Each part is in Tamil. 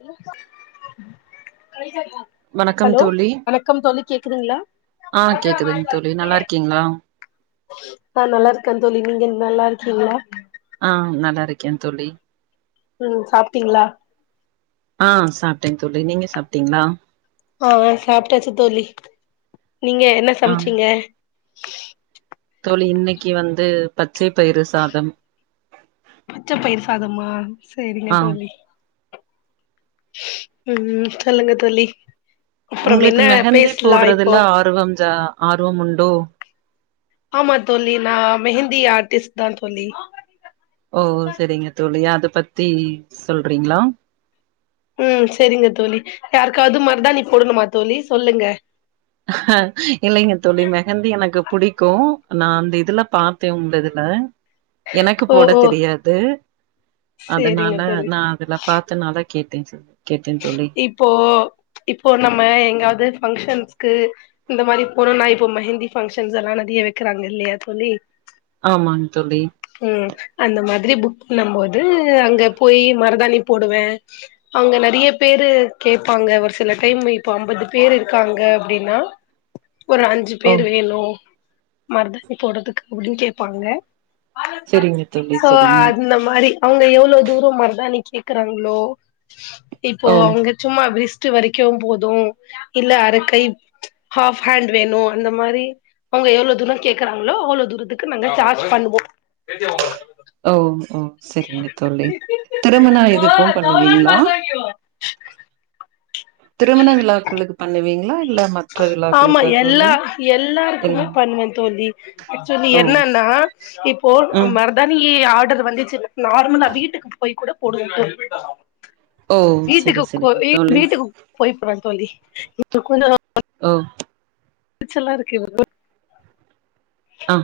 இல்ல கலிஜாக்கா வணக்கம் ஹலோ தோழி வணக்கம் தோழி கேக்குதுங்ளா ஆ கேக்குதுங் தோழி நல்லா இருக்கீங்களா ஆ நல்லா இருக்கே தோழி நீங்க நல்லா இருக்கீங்ளா ஆ நல்லா இருக்கே தோழி ம் சாப்ட்டீங்ளா ஆ சாப்ட்டே தோழி நீங்க சாப்ட்டீங்ளா ஆ சாப்ட்டாச்சு தோழி நீங்க என்ன ஆ சமைச்சீங்க தோழி இன்னைக்கு வந்து பச்ச பயிறு சாதம் உச்ச பயிர் சாதமா செரிங்க ஆ தோழி ம் சொல்லுங்க தோழி அப்புறம் உங்களுக்கு என்ன மெஹந்தி பேசலா இப்போ போடுறதுல ஆர்வம் ஜா ஆர்வம் உண்டோ ஆமா தோழி நா மெஹந்தி ஆர்டிஸ்ட் தா தோழி ஓ செரிங்க தோழி அத பத்தி சொல்றீங்களா ம் செரிங்க தோழி யாருக்காது மருதாணி போடணுமா தோழி சொல்லுங்க அஹ இல்லைங்க தோழி மெஹந்தி எனக்கு பிடிக்கு நா அந்த இதுல பாத்தே உங்க இதுல எனக்கு ஓ போட ஓ தெரியாது சேரிங்க அதனால தோழி நா அதுலப் பாத்தனால தா கேட்டே செ [inaudible] கேட்டேன் தோழி ப்போ இப்போ நம்ம எங்காவது ஃபங்க்ஷன்ஸ்க்கு இந்த மாரி போனு நா இப்போ மெஹந்தி பங்க்ஷன்ஸ் எல்லா நெறைய வைக்கிறாங்க இல்லையா தோழி ஆமாங் தோழி ம் அந்த மாதிரி புக் பண்ணும் போோது அங்க போயி மருதாணி போடுவே அங்க நெறையப் பேரு கேட்பாங்க ஒரு சில டைம் இப்போ ஐம்பது பேர் இருக்காங்க அப்படின்னா ஒரு அஞ்சு ஓ பேர் வேணு மருதானி போடுறதுக்கு அப்டின்னு கேப்பாங்க செரிங்க தோழி சோ செரிங்க அந்த மாரி அவங்க எவ்வளோ தூரம் மரதாானி கேக்குறாங்களோ இப்போ ஓ அவங்க சும்மா பிரிச்சட்டு வரைக்கு போதும் இல்ல அறக்கை ஹாஃப் ஹேண்ட் ஹேண்டு வேணு அந்த மாரி அவங்க எவ்வளவு தூரோ கேக்குறாங்களோ அவ்வளவு தூரத்துக்கு நாங்க சார்ஜ் பண்ணுவோ ஜோ ஓ ஓ செரிங்க தோழி திருமண இதுக்கு ஜோலானு பண்ணுவீங்களா பாசாக்யூ திருமண விழாக்களுக்கு பண்ணுவீங்களா இல்ல மத் ஆமா எல்லா எல் எல்லாருக்குமே பண்ணுவே தோழி ஆக்சுவலி ஓ என்னன்னா இப்போ ம் மெ தானே ஈ ஆர்டர் வந்துச்சு நார்மலா வீட்டுக்கு போய் கூட போடுவோ போ ஓ செரி வீட்டுக்கு கோ செரிங்க தோழி வீட்டுக்கு போய போற தோழி [unintelligible] ஓ எரிச்சலா இருக்கு [unintelligible] ஆ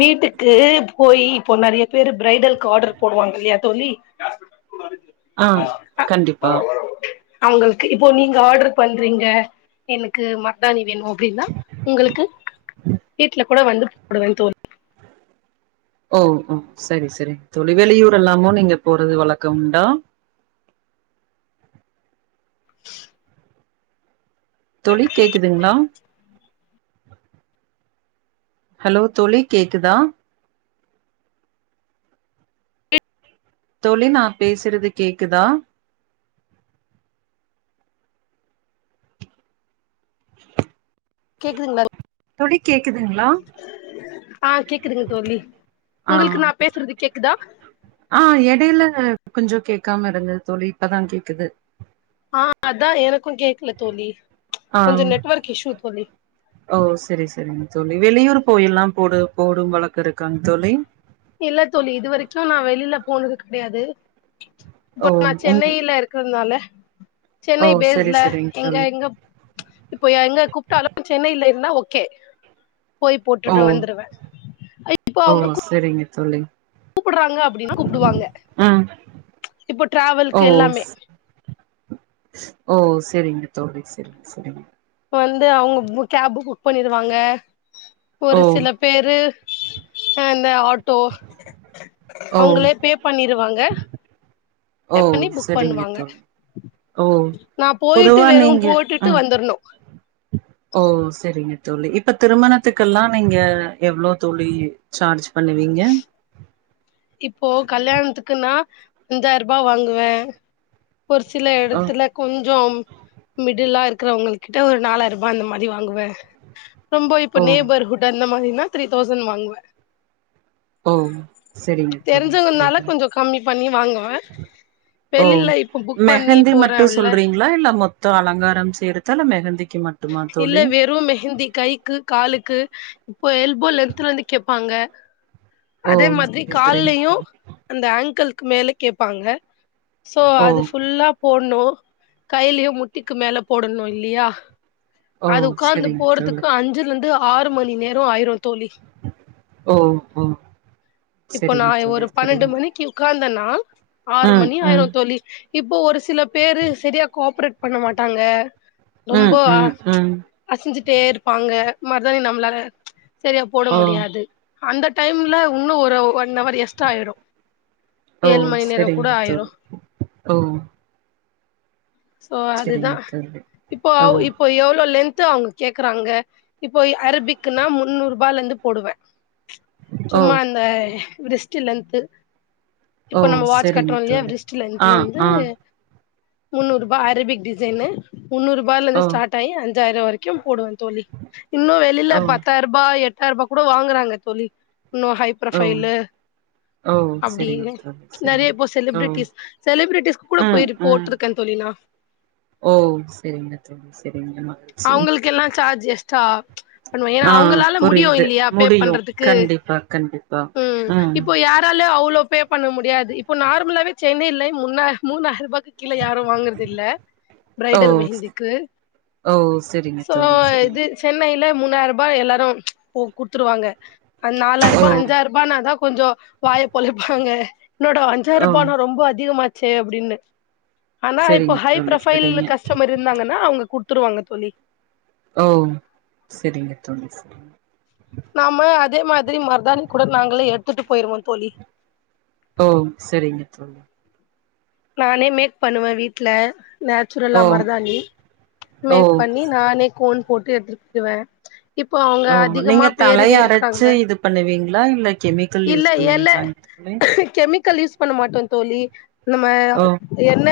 வீட்டுக்கு போய் இப்போ நெறைய பேரு ப்ரரைடலு ஆர்டர் போடுவாங்க இல்லையா தோழி [unintelligible] ஆ கண்டிப்பா அவங்களுக்கு இப்போ நீங்க ஆர்டர் பண்றீங்க எனக்கு மருதானி வேணு அப்படின்னா உங்களுக்கு வீட்ல கூட வந்து போடுவே தோழ் ஓ ஓ சரி சரி தோழி வெளியூர் எல்லாமோ நீங்க போறது வழக்க உண்டா [inaudible] தோழி கேக்குதுங்களா ஹலோ தோழி கேக்குதா தோழி நா பேசுறது கேக்குதா கேக்குதுங்களா தோழி கேக்குதுங்களா ஆ கேக்குதுங்க தோழி ஆ உங்களுக்கு நா பேசுறது கேக்குதா ஆ எடையில கொஞ்சோ கேக்காம இருந்தது தோழி இப்பதா கேக்குது ஆ அதா எனக்கு கேக்கல தோழி ஆ கொஞ்சோ நெட்ஒர்க் இஷ்யூ தோழி ஓ சரி சரிங்க தோழி வெளியூர் போயிலாம் போடு போடும் வழக்கம் இருக்காங் தோழி இல்ல தோழி இது வரைக்கு நா வெளில போனது கெடையாது ஓ இப்ப நா உங் சென்னையில இரு க்றனால ஓ சென்னை செரி பேஸ்ல செரிங்க எங்க தோழி எங்க இப்ப எங்க கூப்ட்டாலு சென்னையில இருந்தா ஓகே போய் ஓ போட்டுட்டு வந்துருவே இப்போ அவங்க கூப் சரிங்க தோழி கூப்புறாங்க அப்டின்னா கூப்புடுவாங்க ம் இப்ப ட்ராவல்க்கு ஓ எல்லாமே ஸ் ஓ சரிங்க தோழி சரி சரிங்க வந்து அவங்க பு கேப்பு புக் பண்ணிருவாங்க ஒரு ஓ சில பேரு இந்த ஆ இந்த ஆட் ட்டோ ஓ அவங்களே பே பண்ணிருவாங்க பே ஓ பண்ணி புக் செரிங்க பண்ணுவாங்க தோழி ஓ நா போயிட்டு பொதுவா வெறும் நீங்க போட்டுட்டு ம் வந்தர்ணு ஓ செரிங்க தோழி இப்ப திருமணத்துக்கெல்லா நீங்க எவ்ளோ தோழி சார்ஜ் பண்ணுவீங்க இப்போ கல்யாணத்துக்குன்னா அஞ்சாரூபா வாங்குவே ஒரு சில ஓ எடத்துல கொஞ்சோம் மிடில்லா இருக்குறவங்கள் கிட்ட ஒரு நாலாயிரூபா அந்த மாரி வாங்குவே ரொம்போ இப்ப ஓ நேய்பர் ஹுட் அந்த மாரினா த்ரீ தௌசண் வாங்குவ ஓம் செரிங்க தோழி தெரிஞ்சவங்கனால செரிங்க கொஞ்சோ கம்மி பண்ணி வாங்குவே ஓ வெளில இப்ப புக் பண்ணி மெஹந்தி மட்டு போறேன்ல்ல சொல்றீங் ளா இல்ல மொத்த அலங்காரம் சேர்த்தா இல்ல மெஹந்திக்கு மட் இல்ல வெறும் மெஹந்தி கைக்கு காலுக்கு இப்போ எல்போ லென்த்ல இருந்து கேப்பாங்க ஓ அதே மாதிரி செரி செரிங்க கால்லையு தோழி அந்த ஆன்கில்க்கு மேல கேப்பாங்க சோ ஓ அது ஃபுல்லா போட்ணு கையிலயு முட்டிக்கு மேல போடணு இல்லியா ஓ அது உக்காந்து செரிங்க தோழி போறதுக்கு அஞ்சுல இருந்து ஆறு மணி நேரோ ஆயிரு தோழி ஓ ஓ இப்போ நா செரிங்க தோழி ஒரு பன்னெண்டு செரிங்க மணிக்கு உக்காந்தனா ஆறு ம் மணி ஆயிரு ம் தோழி இப்போ ஒரு சில பேரு சரியா கோப்ரேட் பண்ண மாட்டாங்க ம் ம்போ அ ம் ம் அசஞ்சுட்டே இருப்பாங்க மருதாணி நம்மளால சரியா போட ஓ முடியாது அந்த டைம்ல உன்னு ஒரு ஒன்னவர் எக் ஸ்ட்ரா ஆயிரு ஓ ஏழு மணி நேரோ கூட செரிங்க ஆயிரு தோழி ஓ சோ அதுதா செரிங்க தோழி இப்போ ஓ அவ் இப்போ எவ்ளோ லென்த்து அவ்ங்க கேக்குறாங்க இப்போ அரபிக்குன்னா முன்னூறுபாலந்து போடுவே ஓ சும்மா இந்த விரிஸ்டு லென்த்து ஓ இப்போ நம்ம வாட்ச் செரிங்க கட்றோ இல்லயா தோழி விர்ஸ்ட் ஆ லென்த்லந்து ஆ முன்னூறுபா அரபிக் டிசைனு முன்னூறுபாலந்து ஓ ஸ்டார்ட் ஆயி அஞ்சாயிரோ வரைக்கு போடுவே தோழி இன்னு வெளில ஓ பத்தாய்ரூபா எட்டாயி ரூபா கூட வாங்குறாங்க தோழி இன்னு ஹை ஓ புரொஃபைலு ஓ அப்டி செரிங்க தோழி செரிங்க நெறைய இப்போ ஓ செலிபிரிட்டிஸ் செலிபிரிட்டிஸ்க்கு கூட ம் போய்ரு ம் போட்ருக்கே தோழி நா ஓ செரிங்க தோழி செரிங்கமா அவுங்களுக்கெல்லா சார்ஜு எக்ஸ்டா பண்ணுவே ஏனா ஆ அவுங்களால முடியு புரியுது இல்லயா பே முடியு பண்றதுக்கு கண்டிப்பா கண்டிப்பா ம் இப் ப்போ யாராலயு அவ்ளோ பே பண்ண முடியாது இப்போ நார்மலாவே சென்னைல முணா மூணாயிருபாக்கு கீழ யாரு வாங்குறது இல்ல ஓ ப்ரைடல் மெஹிந்துக்கு ஓ செரி சோ இது சென்னைல மூணாய்ரூபா எல்லாரு போ குட்த்துருவாங்க அந் ஓ நாலாயிரூபா அஞ்சாயிரூபானாதா கொஞ்சோ வாய பொழெப்பாங்க என்னடா ஓ அஞ்சாயிரூபானா ரொம்ப அதிகமாச்சே அப்டின்னு ஆனா இப்போ செரிங்க ஹை தோழி ப்ரொஃபைல் செரிங்க கஸ்டமர் இருந்தாங்கன்னா அவுங்க குட்த்துருவாங்க தோழி ஓ செரிங்க தோழி செரி நாம அதே மாதிரி மருதாணி கூட நாங்களே எடுத்துட்டு போயிருவோ தோழி ஓ செரிங்க தோழி நானே மேக் பண்ணுவே வீட்ல நே ஓ நச்சுரலா மருதாணி ஓ மேக் பண்ணி நானே கோன் போட்டு எடுத்துட்டுவ இப்போ அவுங்க ஓ நீங்க அதிகமா தலைய பேருவே இருக்காங்க அரைச்சு இது பண்ணுவீங்களா இல்ல கெமிக்கல் இல்ல யூஸ் எல பண்ணுவீங்களாங்க தோழி கெமிக்கல் யூஸ் பண்ண மாட்டோ தோழி நம்ம ஓ எண்ண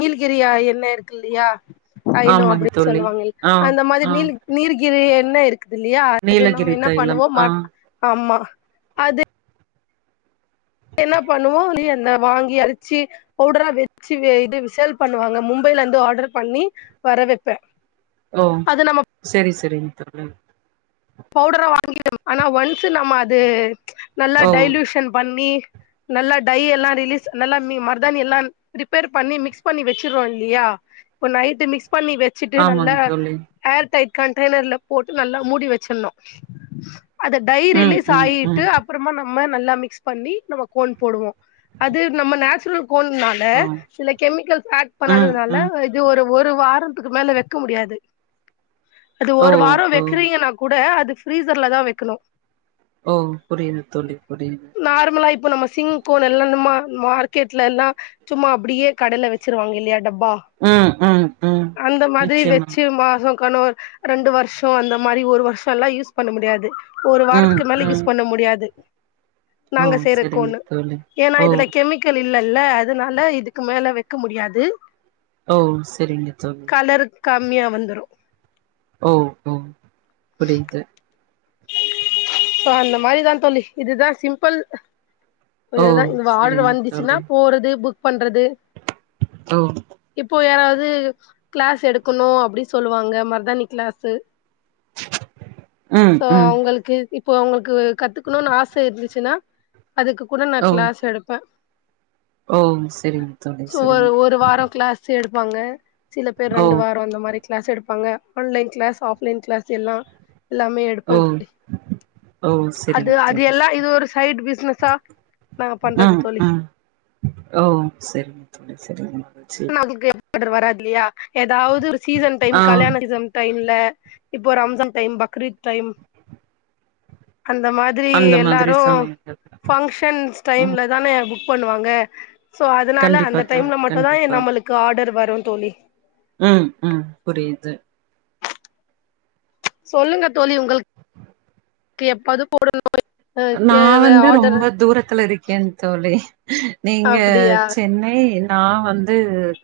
நீல்கிரியா எண்ண இருக்கு இல்லயா தைலோ ஆமாங் அப்டின்னு தோழி சொல்லுவாங்ள ஆ அந்த மாதிரி ஆ நீ நீர்கிரி எண்ண இரு க்குதுல்லயா அது நம்ம நீலகிரி என்ன தைலம் பண்ணுவோ ஆ மட் ஆமா அது என்ன பண்ணுவோ லி எண்ண வாங்கி அரச்சி பவுடரா வச்சு வே இது சேல் பண்ணுவாங்க மும்பைலந்து ஆர்ட்ரு பண்ணி வர வெப்ப ஓ செரி செரிங்க தோழி பவுடரா வாங்கி ஆனா ஒன்ஸூ நம்ம அது நல்லா ஓ டைல்யூஷன் பண்ணி நல்லா டை எல்லா ரிலீஸ் நல்லா ம மருதானி எல்லா ப்ரீப்பேர் பண்ணி மிக்ஸ் பண்ணி வச்சுருவோ இல்லயா இப்போ நைட்டு மிக்ஸ் பண்ணி வ ச்சுட்டு நல்லா ஆமாங் தோழி ஏர் டைட் கண்டெய்னர்ல போட்டு நல்லா மூடி வச்சிட்ணு அத டை ம் ரிலீஸ் ம் ஆயிட்டு ம் அப்றமா நம்ம நல்லா மிக்ஸ் பண்ணி நம்ம கோன் போடுவோ அது நம்ம நேச்சுரல் கோன்னால ஓ சில கெமிக்கல்ஸ் ஆட் ம் பண்ணாததுனால ம் இது ஒரு ஒரு வாரத்துக்கு மேல வெக்க முடியாது அது ஓ ஒரு வாரோ ஓ வெக்றீங்கன்னா கூட அது ஃபிசர்லதா வெக்கணு ஓ புரிது தோழி புரிது நார்மலா இப்போ நம்ம சிங்க் கோன் எல்லா இந்த மார் மார்க்கெட்லலா சும்மா அப்டியே கடைல வச்சிருவாங்க இல்லயா டப்பா ம் ம் ம் அந்த மாதிரி நிச்சயமா வச்சு மாசோ கனோ ரெண்டு வருஷோ அந்த மாரி ஒரு வருஷோலா யூஸ் பண்ண முடியாது ஒரு ம் வாரத்துக்கு மேல ம் யூஸ் பண்ண முடியாது ஓ நாங்க செய்ற செரிங்க கோன்னு தோழி ஏன்னா ஓ இதுல கெமி க்கல் இல்லல்ல அதனால இதுக்கு மேல வெக்க முடியாது ஓ செரிங்க தோழி கலரு கம்மியா வந்துரு ஓ ஓ புரிது ோ அந்த மாதிரிதா தோழி இதுதா சிம்பிள் இது ஓ தா இந்த ஆர்டர் செரிங்க வந்துச்சுன்னா தோழி போறது புக் பண்றது ஓ இப்போ யாராவது கிளாஸ் எடுக்கணும் அப்டி சொல்லுவாங்க மரதானி கிளாஸ்ு ம் சோ ம் உங்களுக்கு இப்போ உங்களுக்கு கத்துக்கன்னு ஆச இருந்துச்சுன்னா அதுக்கு கூட நா ஓ க்ளாஸ் எடுப்ப ஓ செரிங்க தோழி செரிங்க சடுப்பாங்க சில பேர் ஓ ரெண்டு வார அந்த மாதிரி கிளாஸ் எடுப்பாங்க ஆன்லைன் கிளாஸ் ஆப்ன் கிளாஸ் எல்லா எல்லாமே எடுப்போ ஓ தோழி ஓ அது செரிங்க அது தோழி எல்லா செரி இது ஒரு சைட் பிசினஸா நா பண்றது ம் தோழி ம் ஓ சரிங்க தோழி [unintelligible] வராதுல்லயா ஏதாவது ஒரு சீசன் டைம் ஆ கல்யாண சீச டைம்ல இப்போ ரம்ஜான் டைம் பக்ரீத் டைம் அந்த மாரி மாதிரி அந்த மாதிரி எல்லாரும் சமயங்கள் ஃபங்க்ஷன்ஸ் ம் டைமில்ல தான புக் பண்ணுவாங்க ஸோ அதனால கண்டிப்பா அந்த தோழி டைமில் மட்டுும்்தா கண்டிப்பா நம்மளுக்கு கார்டர் வரு தோழி ம் ம் புரிது சொல்லுங்கத் தோழி உங்கள்க்கு எப்பாது போட நோய் நா வந்து ரொம்ப தூரத்துல இருக்கேன் தோழி நீங்க அப்டியா சென்னை நா வந்து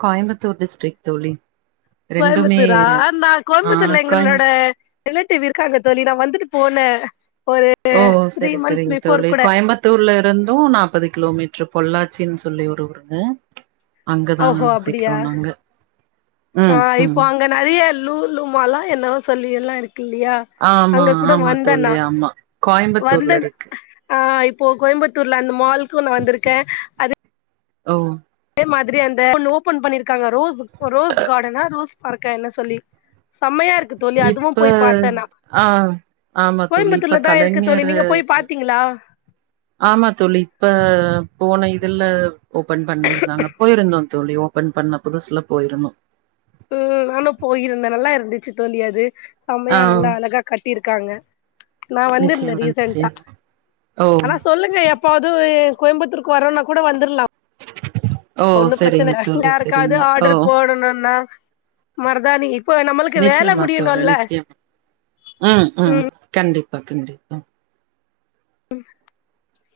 கோயம்புத்தூர் டிஸ்ட்ரிக் தோழி ரெண்டுமே கோயம்புத்தூரா நா ஆ கோயம்புத்தூர்ல கோய எங்களோட ரிலேட்டிவ் இருக்காங்க தோழி நா வந்துட்டு போனே ஒரு ஓ செரி செரிங் தோழி கோயம்பத் த்தூர்ல இருந்து நாப்பது கிலோமீட்ரு பொள்ளாச்சின் சொல்லி ஒரு ஊரு அங்கதா ஓஹோ அப்டியா வசிக்றோ நாங்க ஆ ம் இப்போ ம் அங்க நெறைய லூ லூ மாலா என்னவோ சொல்லி எல்லா இருக்கு இல்லியா ஆமா ஆமா தோழி ஆமா வந்த கோயம்புத்தூர்ல இருக்கு ஆ இப்போ கோயம்புத்தூர்ல அந்த மால்க்கு நா வந்திருக்கே அது ஓ அதே மாதிரி அந்த இப்ப ஒன்னு ஓபன் பண்ணிருக்காங்க ரோஸ்க் ரோஸ் கார்டனா ரோஸ் பரக்கே என்ன சொல்லி செம்மையாருக் இப்ப ஆ ஆமா தோழி இப்ப கோயம்புத்தூர்ல தா இருக்கு தோழி கலைஞரு நீங்க போய் [unintelligible] பாத்தீங்களா ஆமா தோழி இப்ப போன இதல ஓபன் பண்ணியிருந்தாங்க போயிருந்தோ தோழி ஓபன் பண்ண புதுசுல போயிருந்தோ ம் நானும் போயிருந்தே நல்லா இருந்துச்சு தோழி அது ஆ செம்மையா நல்லா அழகா கட்டியிருக்காங்க நா வந்திருந்தே நிச்சயமா ரீசன்ட்டா நிச்சயமா ஓ ஆனா சொல்லு ங்க எப்பவாது கோயம்புத்தூருக்கு வரோனா கூட வந்துரலா ஓ ஒன்னும் பிரச்சன சரிங்க இல்ல தோழி யாருக்காவது சரிங்க ஓ ஆர்டர் போடணுனா மரதானி இப்போ நம்மளுக்கு வேல நிச்சயமா தோழி முடியனுல்ல நிச்சயமா ம் ம் கண்டிப்பா கண்டிப்பா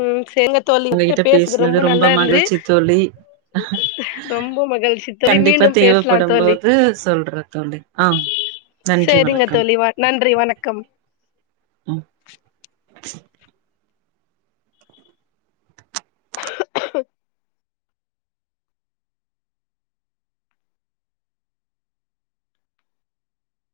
ம் செங்கத் தோழி வுங்கக்கிட்ட உங்ககிட்ட பேசுது ரொம்ப பேசுனது நல்லா இருந்து மகிழ்ச்சி தோழி ரொம்ப மகிழ்ச்சித் தோழி கண்டிப்பா மீண்டும் பேசலாந் தேவைப்படும் தோழி போது சொல்றே தோழி ஆ நன்றி சேரிங்கத் வணக்கம் தோழி வ நன்றி வணக்கம் ம்